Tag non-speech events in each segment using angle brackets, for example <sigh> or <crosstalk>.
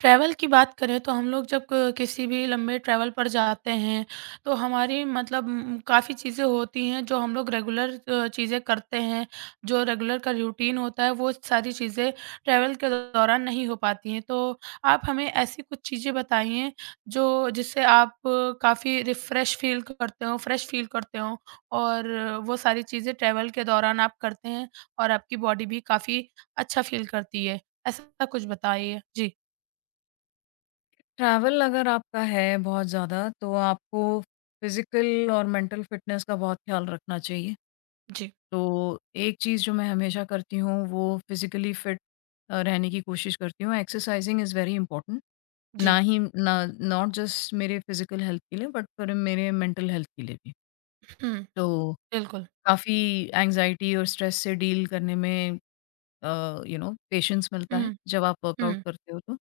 Travel की बात करें तो हम लोग जब क किसी भी लंबे ट्रैवल पर जाते हैं, तो हमारी मतलब काफ़ी चीज़ें होती हैं जो हम लोग रेगुलर चीज़ें करते हैं, जो रेगुलर का रूटीन होता है वो सारी चीज़ें ट्रैवल के दौरान नहीं हो पाती हैं। तो आप हमें ऐसी कुछ चीज़ें बताइए जो जिससे आप काफ़ी रिफ्रेश फ़ील करते हो, फ्रेश फ़ील करते हो और वो सारी चीज़ें ट्रैवल के दौरान आप करते हैं और आपकी बॉडी भी काफ़ी अच्छा फ़ील करती है। ऐसा कुछ बताइए? जी। ट्रैवल अगर आपका है बहुत ज़्यादा, तो आपको फिज़िकल और मेंटल फिटनेस का बहुत ख़्याल रखना चाहिए। जी। तो एक चीज़ जो मैं हमेशा करती हूँ, वो फिज़िकली फिट रहने की कोशिश करती हूँ। Exercising is very important. जी, ना ही ना नॉट जस्ट मेरे फिज़िकल हेल्थ के लिए, बट फिर मेरे मेंटल हेल्थ के लिए भी। हुँ, तो बिल्कुल। काफ़ी एंग्ज़ायटी और स्ट्रेस से डील करने में पेशेंस मिलता है, हुँ, जब आप वर्कआउट हुँ, करते हो तो।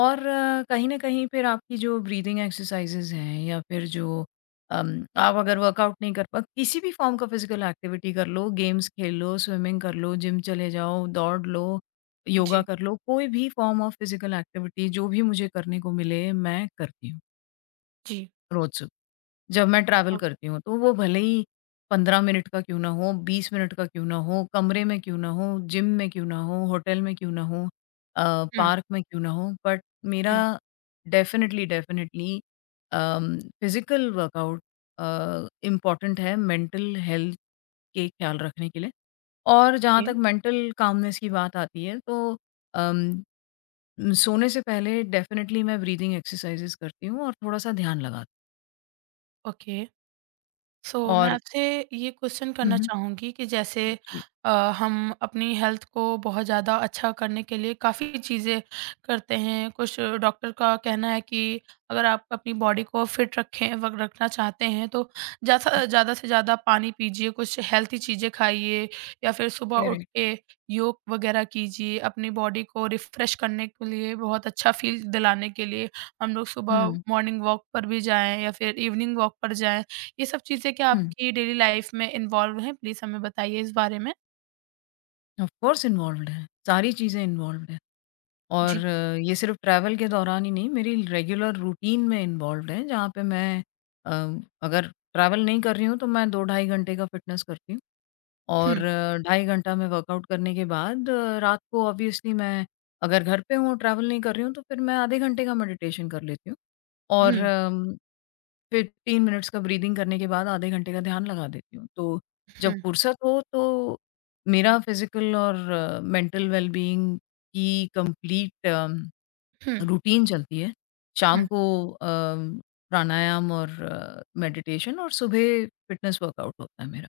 और कहीं न कहीं फिर आपकी जो ब्रीदिंग एक्सरसाइज़ेज़ हैं या फिर जो आप अगर वर्कआउट नहीं कर पा, किसी भी फ़ॉर्म का फ़िज़िकल एक्टिविटी कर लो, गेम्स खेल लो, स्विमिंग कर लो, जिम चले जाओ, दौड़ लो, योगा जी, कर लो, कोई भी फ़ॉर्म ऑफ़ फ़िज़िकल एक्टिविटी जो भी मुझे करने को मिले मैं करती हूँ, जी, रोज़ सुबह। जब मैं ट्रैवल ओ, करती हूँ, तो वो भले ही 15 मिनट का क्यों ना हो, 20 मिनट का क्यों ना हो, कमरे में क्यों ना हो, जिम में क्यों ना हो, होटल में क्यों ना हो, हुँ, पार्क में क्यों ना हो, बट मेरा हुँ, definitely, definitely physical workout important है मेंटल हेल्थ के ख़्याल रखने के लिए। और जहाँ ओके, तक मेंटल कामनेस की बात आती है, तो अम, सोने से पहले डेफ़िनिटली मैं ब्रीथिंग एक्सरसाइज़ेज़ करती हूँ और थोड़ा-सा ध्यान लगाती ओके। सो हूँ। so, मैं और आपसे ये क्वेश्चन हुँ, करना हुँ। चाहूँगी कि जैसे जी। अ, हम अपनी हेल्थ को बहुत ज़्यादा अच्छा करने के लिए काफ़ी चीज़ें करते हैं। कुछ डॉक्टर का कहना है कि अगर आप अपनी बॉडी को फिट रखें वग रखना चाहते हैं तो ज़्यादा ज़्यादा से ज़्यादा पानी पीजिए, कुछ हेल्थी चीज़ें खाइए या फिर सुबह उठ करेक्ट। के योग वगैरह कीजिए। अपनी बॉडी को रिफ़्रेश करने के लिए बहुत अच्छा फ़ील दिलाने के लिए हम लोग सुबह हुँ, मॉर्निंग वॉक पर भी जाएँ या फिर इवनिंग वॉक पर जाएँ। ये सब चीज़ें क्या हुँ। आपकी डेली लाइफ़ में इन्वॉल्व हैं? प्लीज़ हमें बताइए इस बारे में। ऑफ़ कोर्स इन्वॉल्व्ड है, सारी चीज़ें इन्वॉल्व्ड हैं और जी। ये सिर्फ़ ट्रैवल के दौरान ही नहीं, मेरी रेगुलर रूटीन में इन्वॉल्व्ड है, जहाँ पे मैं अ, अगर ट्रैवल नहीं कर रही हूँ, तो मैं 2 ढाई घंटे का फ़िटनेस करती हूँ हुँ, और ढाई घंटा मैं वर्कआउट करने के बाद रात को ऑब्वियसली मैं अगर घर पे हूँ, ट्रैवल नहीं कर रही हूँ, तो फिर मैं आधे घंटे का मेडिटेशन कर लेती हूँ और हुँ, 15 मिनट्स का ब्रीदिंग करने के बाद आधे घंटे का ध्यान लगा देती हूँ। तो जब हुँ, फुर्सत हो तो मेरा फिज़िकल और मेंटल वेलबीइंग की कंप्लीट हुँ, रूटीन चलती है। हुँ। शाम को अम, प्राणायाम और मेडिटेशन और सुबह फ़िटनेस वर्कआउट होता है मेरा।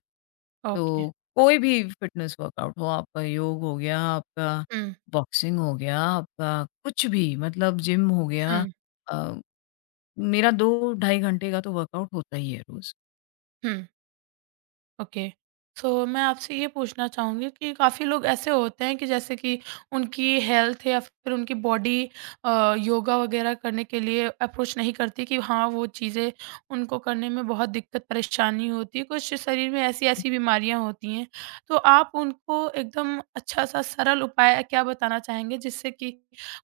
ओके। तो कोई भी फ़िटनेस वर्कआउट हो, आपका योग हो गया, आपका हुँ, बॉक्सिंग हो गया, आपका कुछ भी मतलब जिम हो गया, हुँ, अ, मेरा 2 ढाई घंटे का तो वर्कआउट होता ही है रोज़। हुँ। ओके। सो मैं आपसे ये पूछना चाहूँगी कि काफ़ी लोग ऐसे होते हैं कि जैसे कि उनकी हेल्थ या फिर उनकी बॉडी योगा वगैरह करने के लिए अप्रोच नहीं करती कि हाँ, वो चीज़ें उनको करने में बहुत दिक्कत परेशानी होती है, कुछ शरीर में ऐसी-ऐसी बीमारियाँ होती हैं। तो आप उनको एकदम अच्छा-सा सरल उपाय क्या बताना चाहेंगे जिससे कि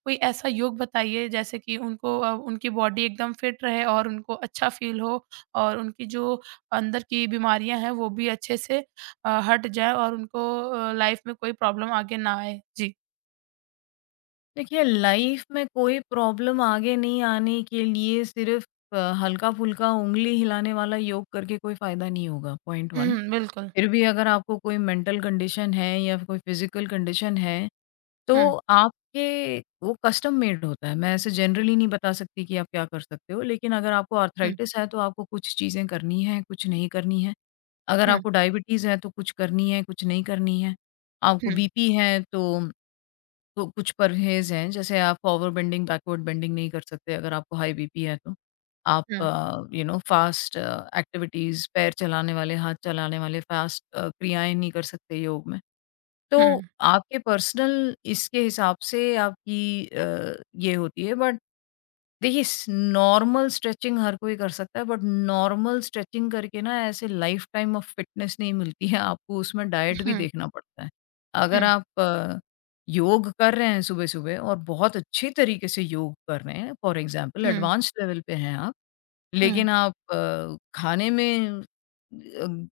कोई ऐसा योग बताइए जैसे कि उनको उनकी बॉडी एकदम फिट रहे और उनको अच्छा फ़ील हो और उनकी जो अंदर की बीमारियाँ हैं वो भी अच्छे से हट जाएँ और उनको लाइफ में कोई प्रॉब्लम आगे ना आए। जी। देखिए, लाइफ में कोई प्रॉब्लम आगे नहीं आने के लिए सिर्फ़ हल्का-फुल्का ऊँगली हिलाने वाला योग करके कोई फ़ायदा नहीं होगा, पॉइंट 1। हुँ, बिल्कुल। फिर भी अगर आपको कोई मेंटल कंडीशन है या कोई फ़िज़िकल कंडीशन है, हुँ, तो आपके वो कस्टम मेड होता है। मैं ऐसे जनरली नहीं बता सकती कि आप क्या कर सकते हो, लेकिन अगर आपको हुँ, आर्थराइटिस है, तो आपको कुछ चीज़ें करनी हैं, कुछ नहीं करनी हैं। अगर हुँ, आपको डायबिटीज़ है, तो कुछ करनी है, कुछ नहीं करनी है। हुँ, आपको हुँ, बीपी है, तो कुछ परहेज़ हैं, जैसे आप फ़ॉरवर्ड बेंडिंग, बैकवर्ड बेंडिंग नहीं कर सकते अगर आपको हाई बीपी है तो। आप हुँ, फ़ास्ट एक्टिविटीज़, पैर चलाने वाले, हाथ चलाने वाले फ़ास्ट क्रियाएँ नहीं कर सकते योग में। तो आपके पर्सनल इसके हिसाब से आपकी ये होती है, बट देखिए स नॉर्मल स्ट्रेचिंग हर कोई कर सकता है, बट नॉर्मल स्ट्रेचिंग करके ना ऐसे लाइफ टाइम ऑफ फिटनेस नहीं मिलती है, आपको उसमें डाइट भी हुँ, देखना पड़ता है। अगर हुँ, आप योग कर रहे हैं सुबह-सुबह और बहुत अच्छे तरीके से योग कर रहे हैं, फॉर एग्ज़ाम्पल हुँ, एडवांस लेवल पे हैं आप, हुँ। लेकिन आप खाने में अ,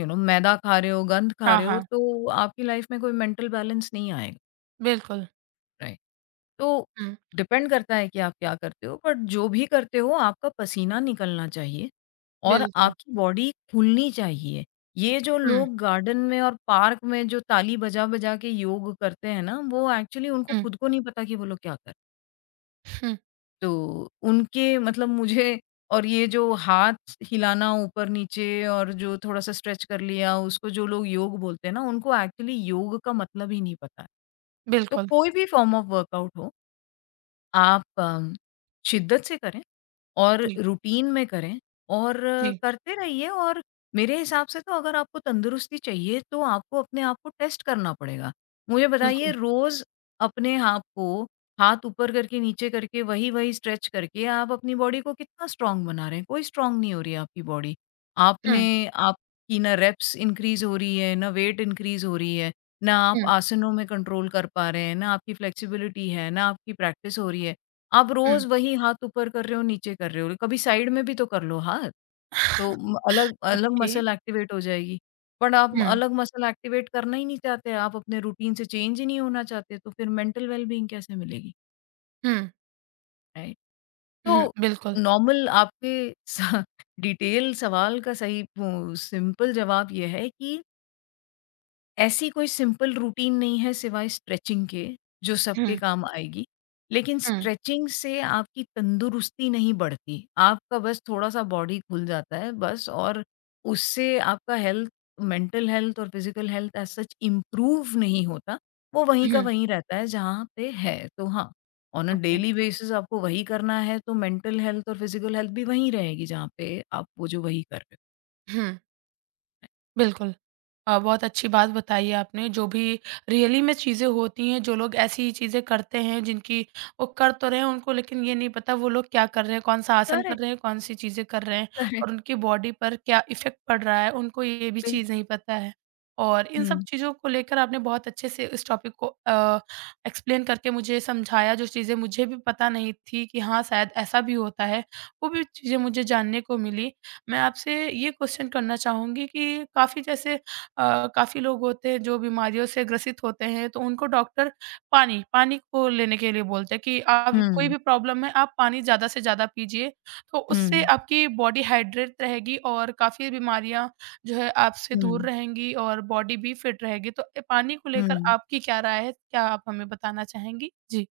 यू नो मैदा खा रहे हो, गंद खा हाँ, रहे हो, हाँ, तो आपकी लाइफ में कोई मेंटल बैलेंस नहीं आएगा, बिल्कुल। राइट? तो हुँ, डिपेंड करता है कि आप क्या करते हो, बट जो भी करते हो आपका पसीना निकलना चाहिए और बिल्कुल। आपकी बॉडी खुलनी चाहिए। ये जो हुँ, लोग गार्डन में और पार्क में जो ताली बजा-बजा के योग करते हैं ना, वो एक्चुअली उनको हुँ, खुद को नहीं पता कि वो लोग क्या कर, हुँ, तो उनके मतलब मुझे और ये जो हाथ हिलाना ऊपर-नीचे और जो थोड़ा-सा स्ट्रेच कर लिया, उसको जो लोग योग बोलते हैं ना, उनको एक्चुअली योग का मतलब ही नहीं पता है। तो बिल्कुल। कोई भी फ़ॉर्म ऑफ वर्कआउट हो, आप शिद्दत से करें। और जी, रूटीन में करें और जी, करते रहिए और मेरे हिसाब से तो अगर आपको तंदुरुस्ती चाहिए तो आपको अपने आप को टेस्ट करना पड़ेगा। मुझे बताइए बिल्कुल। रोज़ अपने आप को हाथ ऊपर करके, नीचे करके, वही-वही स्ट्रेच करके आप अपनी बॉडी को कितना स्ट्रॉन्ग बना रहे हैं? कोई स्ट्रॉन्ग नहीं हो रही है आपकी बॉडी। आपने हुँ, आपकी ना रेप्स इंक्रीज़ हो रही है, ना वेट इंक्रीज़ हो रही है, ना आप हुँ, आसनों में कंट्रोल कर पा रहे हैं, ना आपकी फ्लेक्सिबिलिटी है, ना आपकी प्रैक्टिस हो रही है। आप हुँ, रोज वही हाथ ऊपर कर रहे हो, नीचे कर रहे हो, कभी साइड में भी तो कर लो हाथ। तो म अलग अलग ओके। मसल एक्टिवेट हो जाएगी। बट आप हुँ, अलग मसल एक्टिवेट करना ही नहीं चाहते, आप अपने रूटीन से चेंज ही नहीं होना चाहते, तो फिर मेंटल वेल-बीइंग कैसे मिलेगी, हुँ, राइट? हुँ, तो बिल्कुल। नॉर्मल आपके स डिटेल <laughs> सवाल का सही वो सिंपल जवाब ये है कि ऐसी कोई सिंपल रूटीन नहीं है सिवाय स्ट्रेचिंग के, जो हुँ, सबके काम आएगी। लेकिन हुँ, स्ट्रेचिंग से आपकी तंदुरुस्ती नहीं बढ़ती, आपका बस थोड़ा-सा बॉडी खुल जाता है बस और उससे आपका हेल्थ, मेंटल हेल्थ और physical health as such improve नहीं होता, वो वहीं का हुँ, वहीं रहता है जहाँ पे है। तो हाँ, on a okay. Daily basis आपको वही करना है तो मेंटल हेल्थ और फिज़िकल हेल्थ भी वहीं रहेगी जहाँ पे आप वो जो वही कर रहे हो। हुँ, बिल्कुल। बहुत अच्छी बात बताई है आपने जो भी रियली में चीज़ें होती हैं, जो लोग ऐसी चीज़ें करते हैं जिनकी वो कर तो रहे हैं उनको लेकिन ये नहीं पता वो लोग क्या कर रहे हैं, कौन-सा आसन कर करेक्ट, रहे हैं, कौन-सी चीज़ें कर रहे हैं करेक्ट, और उनकी बॉडी पर क्या इफ़ेक्ट पड़ रहा है, उनको ये भी चीज़ बिल्कुल। नहीं पता है। और इन सब हुँ, चीज़ों को लेकर आपने बहुत अच्छे से इस टॉपिक को एक्सप्लेन करके मुझे समझाया जो चीज़ें मुझे भी पता नहीं थी कि हाँ, शायद ऐसा भी होता है, वो भी चीज़ें मुझे जानने को मिली। मैं आपसे ये क्वेश्चन करना चाहूँगी कि काफ़ी जैसे काफ़ी लोग होते हैं जो बीमारियों से ग्रसित होते हैं तो उनको डॉक्टर पानी पानी को लेने के लिए बोलते हैं कि आप कोई हुँ, भी प्रॉब्लम है आप पानी ज़्यादा से ज़्यादा पीजिए तो उससे हुँ। आपकी बॉडी हाइड्रेट रहेगी और काफ़ी बीमारियाँ जो है आपसे दूर हुँ, रहेंगी और बॉडी भी फिट रहेगी। तो पानी को लेकर हुँ। आपकी क्या राय है? क्या आप हमें बताना चाहेंगी? जी।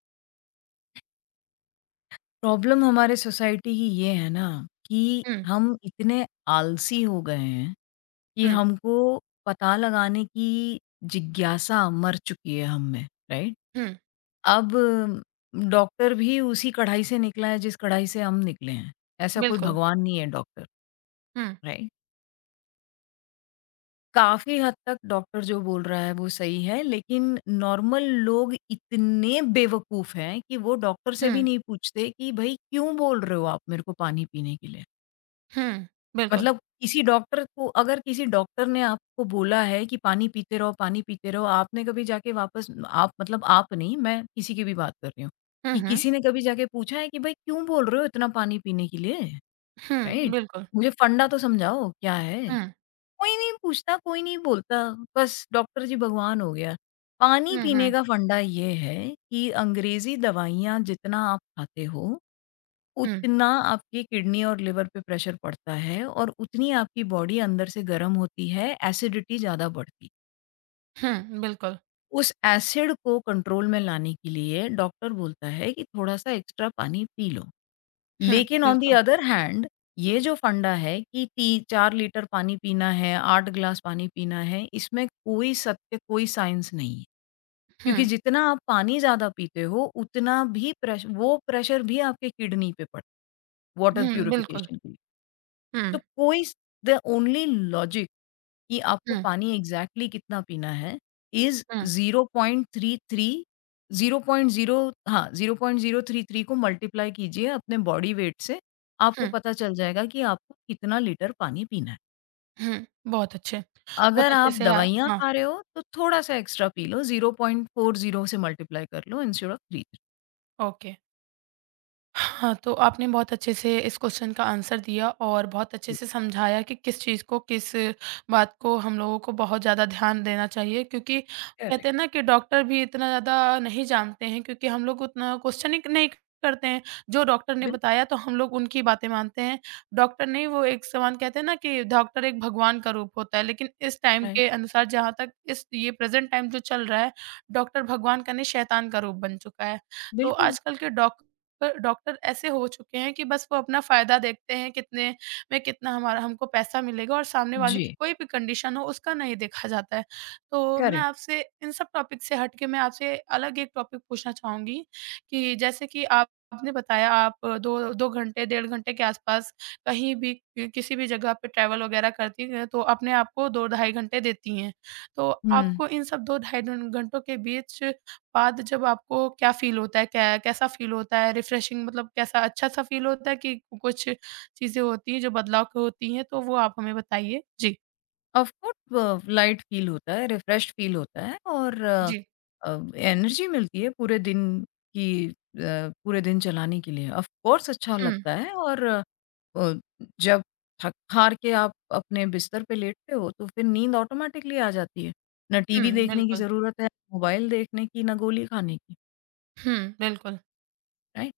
प्रॉब्लम हमारे सोसाइटी की ये है ना, कि हुँ, हम इतने आलसी हो गए हैं, कि हुँ, हमको पता लगाने की जिज्ञासा मर चुकी है हम में, राइट? हुँ, अब डॉक्टर भी उसी कढ़ाई से निकला है जिस कढ़ाई से हम निकले हैं। ऐसा कोई बिल्कुल। भगवान नहीं है डॉक्टर, हुँ, राइट? काफ़ी हद तक डॉक्टर जो बोल रहा है वो सही है, लेकिन नॉर्मल लोग इतने बेवकूफ़ हैं कि वो डॉक्टर से भी हुँ, नहीं पूछते कि भई क्यों बोल रहे हो आप मेरे को पानी पीने के लिए? हुँ, बिल्कुल। मतलब किसी डॉक्टर को अगर किसी डॉक्टर ने आपको बोला है कि पानी पीते रहो, आपने कभी जाके वापस, आप, मतलब आप नहीं, मैं किसी की भी बात कर रही हूँ, हुँ, कि हुँ, किसी ने कभी जाके पूछा है कि भई क्यों बोल रहे हो इतना पानी पीने के लिए? हुँ, राइट? बिल्कुल। मुझे फंडा तो समझाओ क्या है? हुँ, कोई नहीं पूछता, कोई नहीं बोलता, बस डॉक्टर जी भगवान हो गया। पानी हुँ, पीने हुँ, का फंडा ये है कि अंग्रेज़ी दवाइयाँ जितना आप खाते हो, हुँ, उतना आपकी किडनी और लिवर पे प्रेशर पड़ता है और उतनी आपकी बॉडी अंदर से गर्म होती है, एसिडिटी ज़्यादा बढ़ती है। हुँ, बिल्कुल। उस एसिड को कंट्रोल में लाने के लिए डॉक्टर बोलता है कि थोड़ा-सा एक्स्ट्रा पानी पी लो। हुँ, लेकिन ऑन दी बिल्कुल। अदर हैंड ये जो फंडा है कि ती 4 लीटर पानी पीना है, 8 ग्लास पानी पीना है, इसमें कोई सत्य, कोई साइंस नहीं है। क्योंकि हुँ, जितना आप पानी ज़्यादा पीते हो, उतना भी प्रेश वो प्रेशर भी आपके किडनी पे पड़ता है, वाटर हुँ, बिल्कुल। प्यूरिफिकेशन के लिए। हुँ, तो कोई द ओनली लॉजिक कि आपको हुँ, पानी एग्जैक्टली exactly कितना पीना है इज़ हुँ, 0.33 0.0 हाँ, 0.033 को मल्टीप्लाई कीजिए अपने बॉडी वेट से, आपको हुँ, पता चल जाएगा कि आपको कितना लीटर पानी पीना है। हुँ, बहुत अगर अच्छे आप से दवाइयाँ हाँ, खा रहे हो, तो थोड़ा-सा एक्स्ट्रा पी लो, 0.40 से मल्टीप्लाई कर लो इंस्टेड ऑफ 33। ओके। हाँ, तो आपने बहुत अच्छे से इस क्वेश्चन का आंसर दिया और बहुत अच्छे जी, से समझाया कि किस चीज़ को, किस बात को हम लोगों को बहुत ज़्यादा ध्यान देना चाहिए क्योंकि कहते हैं करेक्ट, ना कि डॉक्टर भी इतना ज़्यादा नहीं जानते हैं क्योंकि हम लोग उतना क्वेश्चनिंग नहीं करते हैं। जो डॉक्टर ने बिल्कुल बताया तो हम लोग उनकी बातें मानते हैं। डॉक्टर नहीं वो एक समान कहते हैं ना कि डॉक्टर एक भगवान का रूप होता है, लेकिन इस टाइम राइट, के अनुसार जहाँ तक इस ये प्रेज़ेंट टाइम जो चल रहा है, डॉक्टर भगवान का नहीं शैतान का रूप बन चुका है। तो बिल्कुल, आजकल के डॉक पर डॉक्टर ऐसे हो चुके हैं कि बस वो अपना फ़ायदा देखते हैं, कितने में कितना हमारा हमको पैसा मिलेगा और सामने वाले की जी, कोई भी कंडीशन हो, उसका नहीं देखा जाता है। तो मैं करेक्ट, आपसे इन सब टॉपिक से हट के मैं आपसे अलग एक टॉपिक पूछना चाहूँगी कि जैसे कि आप आपने बताया आप 2 घंटे, 1.5 घंटे के आसपास कहीं भी कि किसी भी जगह पे ट्रैवल वग़ैरह करती हैं, तो अपने आप को 2 2.5 घंटे देती हैं। तो हुँ। आपको इन सब 2 ढाई घं घंटों के बीच बाद जब आपको क्या फ़ील होता है? कै कैसा फ़ील होता है? रिफ्रेशिंग मतलब कैसा अच्छा-सा फ़ील होता है कि कुछ चीज़ें होती हैं जो बदलाव की होती हैं, तो वो आप हमें बताइए? जी। ऑफ कोर्स लाइट फील होता है, रिफ्रेश्ड फील होता है और जी। एनर्जी मिलती है पूरे दिन की, पूरे दिन चलाने के लिए। ऑफ कोर्स अच्छा हुँ, लगता है और अ, जब थक-हार के आप अपने बिस्तर पे लेटते हो, तो फिर नींद ऑटोमैटिकली आ जाती है। ना टीवी हुँ, देखने की बिल्कुल। ज़रूरत है, मोबाइल देखने की, ना गोली खाने की, हुँ, बिल्कुल। राइट?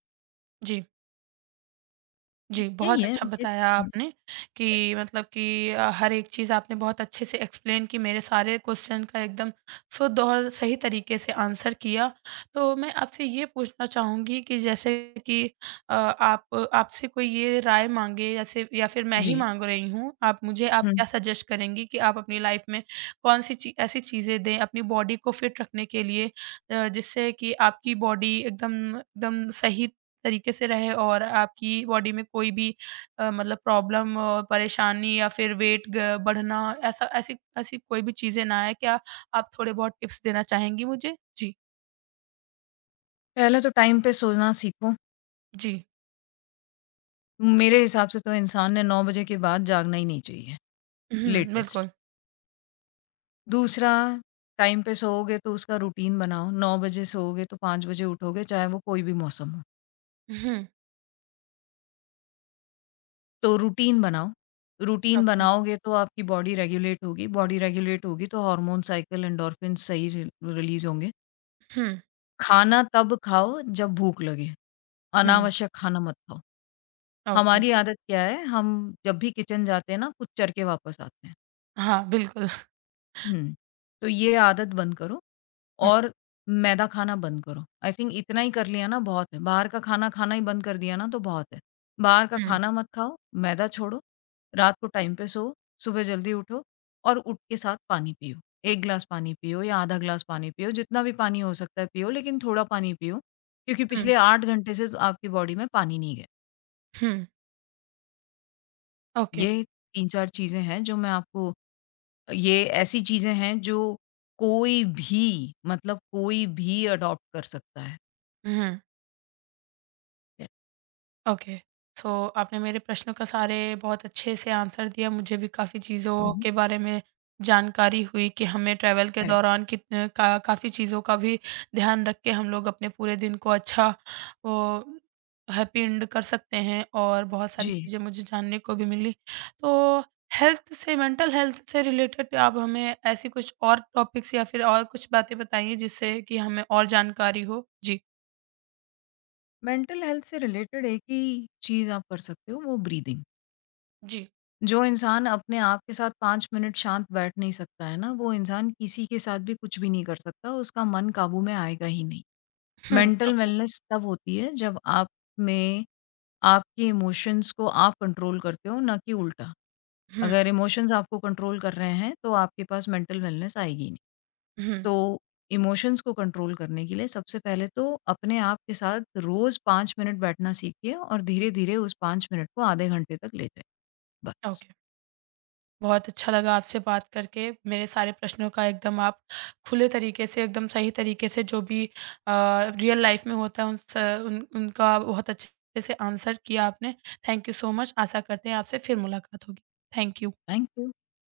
जी। जी, यही बहुत है, अच्छा ये बताया फीलिंग है। आपने करेक्ट। कि मतलब कि हर एक चीज़ आपने बहुत अच्छे से एक्सप्लेन की, मेरे सारे क्वेश्चन का एकदम शुद्ध और सही तरीके से आंसर किया। तो मैं आपसे ये पूछना चाहूँगी कि जैसे कि आप आपसे कोई ये राय माँगे जैसे या फिर मैं ही जी, माँग रही हूँ, आप मुझे आप हुँ। क्या सजेस्ट करेंगी कि आप अपनी लाइफ़ में कौन-सी ची ऐसी चीज़ें दें अपनी बॉडी को फिट रखने के लिए जिससे कि आपकी बॉडी एकदम एकदम सही तरीके से रहे और आपकी बॉडी में कोई भी मतलब प्रॉब्लम परेशानी या फिर वेट ग बढ़ना ऐसा ऐसी ऐसी कोई भी चीज़ें ना आए। क्या आप थोड़े बहुत टिप्स देना चाहेंगी मुझे? जी। पहले तो टाइम पे सोना सीखो। जी। मेरे हिसाब से तो इंसान ने 9 बजे के बाद जागना ही नहीं चाहिए। हुँ, लेटेस्ट। बिल्कुल। दूसरा, टाइम पे सोओगे तो उसका रूटीन बनाओ, 9 बजे सोओगे तो 5 बजे उठोगे चाहे वो कोई भी मौसम हो। हुँ, तो रूटीन बनाओ, रूटीन ओके। बनाओगे तो आपकी बॉडी रेगुलेट होगी तो हार्मोन साइकिल एंडोर्फिन सही रि रिलीज़ होंगे। हुँ, खाना तब खाओ जब भूख लगे, हुँ, अनावश्यक खाना मत खाओ। ओके। हमारी आदत क्या है, हम जब भी किचन जाते हैं ना कुछ चर के वापस आते हैं। हाँ, बिल्कुल। <laughs> हुँ, तो ये आदत बंद करो। हुँ, और मैदा खाना बंद करो। आई थिंक इतना ही कर लिया ना बहुत है। बाहर का खाना खाना ही बंद कर दिया ना तो बहुत है। बाहर का हुँ, खाना मत खाओ, मैदा छोड़ो, रात को टाइम पे सोओ, सुबह जल्दी उठो और उठ के साथ पानी पियो। 1 ग्लास पानी पियो या आधा ग्लास पानी पियो, जितना भी पानी हो सकता है पियो लेकिन थोड़ा पानी पियो, क्योंकि हुँ, पिछले 8 घंटे से तो आपकी बॉडी में पानी नहीं गया। हुँ, ओके। ये 3-4 चीज़ें हैं जो मैं आपको, ये ऐसी चीज़ें हैं जो कोई भी मतलब कोई भी अडॉप्ट कर सकता है। हुँ। ओके। सो आपने मेरे प्रश्नों का सारे बहुत अच्छे से आंसर दिया। मुझे भी काफ़ी हुँ, चीज़ों हुँ। के बारे में जानकारी हुई कि हमें ट्रैवल के करेक्ट, दौरान कितने का काफ़ी चीज़ों का भी ध्यान रख के हम लोग अपने पूरे दिन को अच्छा वो हैप्पी एंड कर सकते हैं और बहुत सारी जी। चीज़ें मुझे जानने को भी मिली। तो हेल्थ से मेंटल हेल्थ से रिलेटेड आप हमें ऐसी कुछ और टॉपिक्स या फिर और कुछ बातें बताइए जिससे कि हमें और जानकारी हो? जी। मेंटल हेल्थ से रिलेटेड एक ही चीज़ आप कर सकते हो, वो ब्रीदिंग। जी। जो इंसान अपने आप के साथ 5 मिनट शांत बैठ नहीं सकता है ना, वो इंसान किसी के साथ भी कुछ भी नहीं कर सकता, उसका मन काबू में आएगा ही नहीं। हुँ, मेंटल ओके। वेलनेस तब होती है जब आप में आपके इमोशंस को आप कंट्रोल करते हो, ना कि उल्टा। हुँ, अगर इमोशंस आपको कंट्रोल कर रहे हैं, तो आपके पास मेंटल वेलनेस आएगी नहीं। हुँ, तो इमोशंस को कंट्रोल करने के लिए सबसे पहले तो अपने आप के साथ रोज़ 5 मिनट बैठना सीखिए और धीरे-धीरे उस 5 मिनट को आधे घंटे तक ले जाइए। बस। ओके। बहुत अच्छा लगा आपसे बात करके। मेरे सारे प्रश्नों का एकदम आप खुले तरीके से, एकदम सही तरीके से जो भी अ, रियल लाइफ़ में होता है उन स उन उनका बहुत अच्छे से आंसर किया आपने। Thank you so much. आशा करते हैं आपसे फिर मुलाकात होगी। Thank you. Thank you.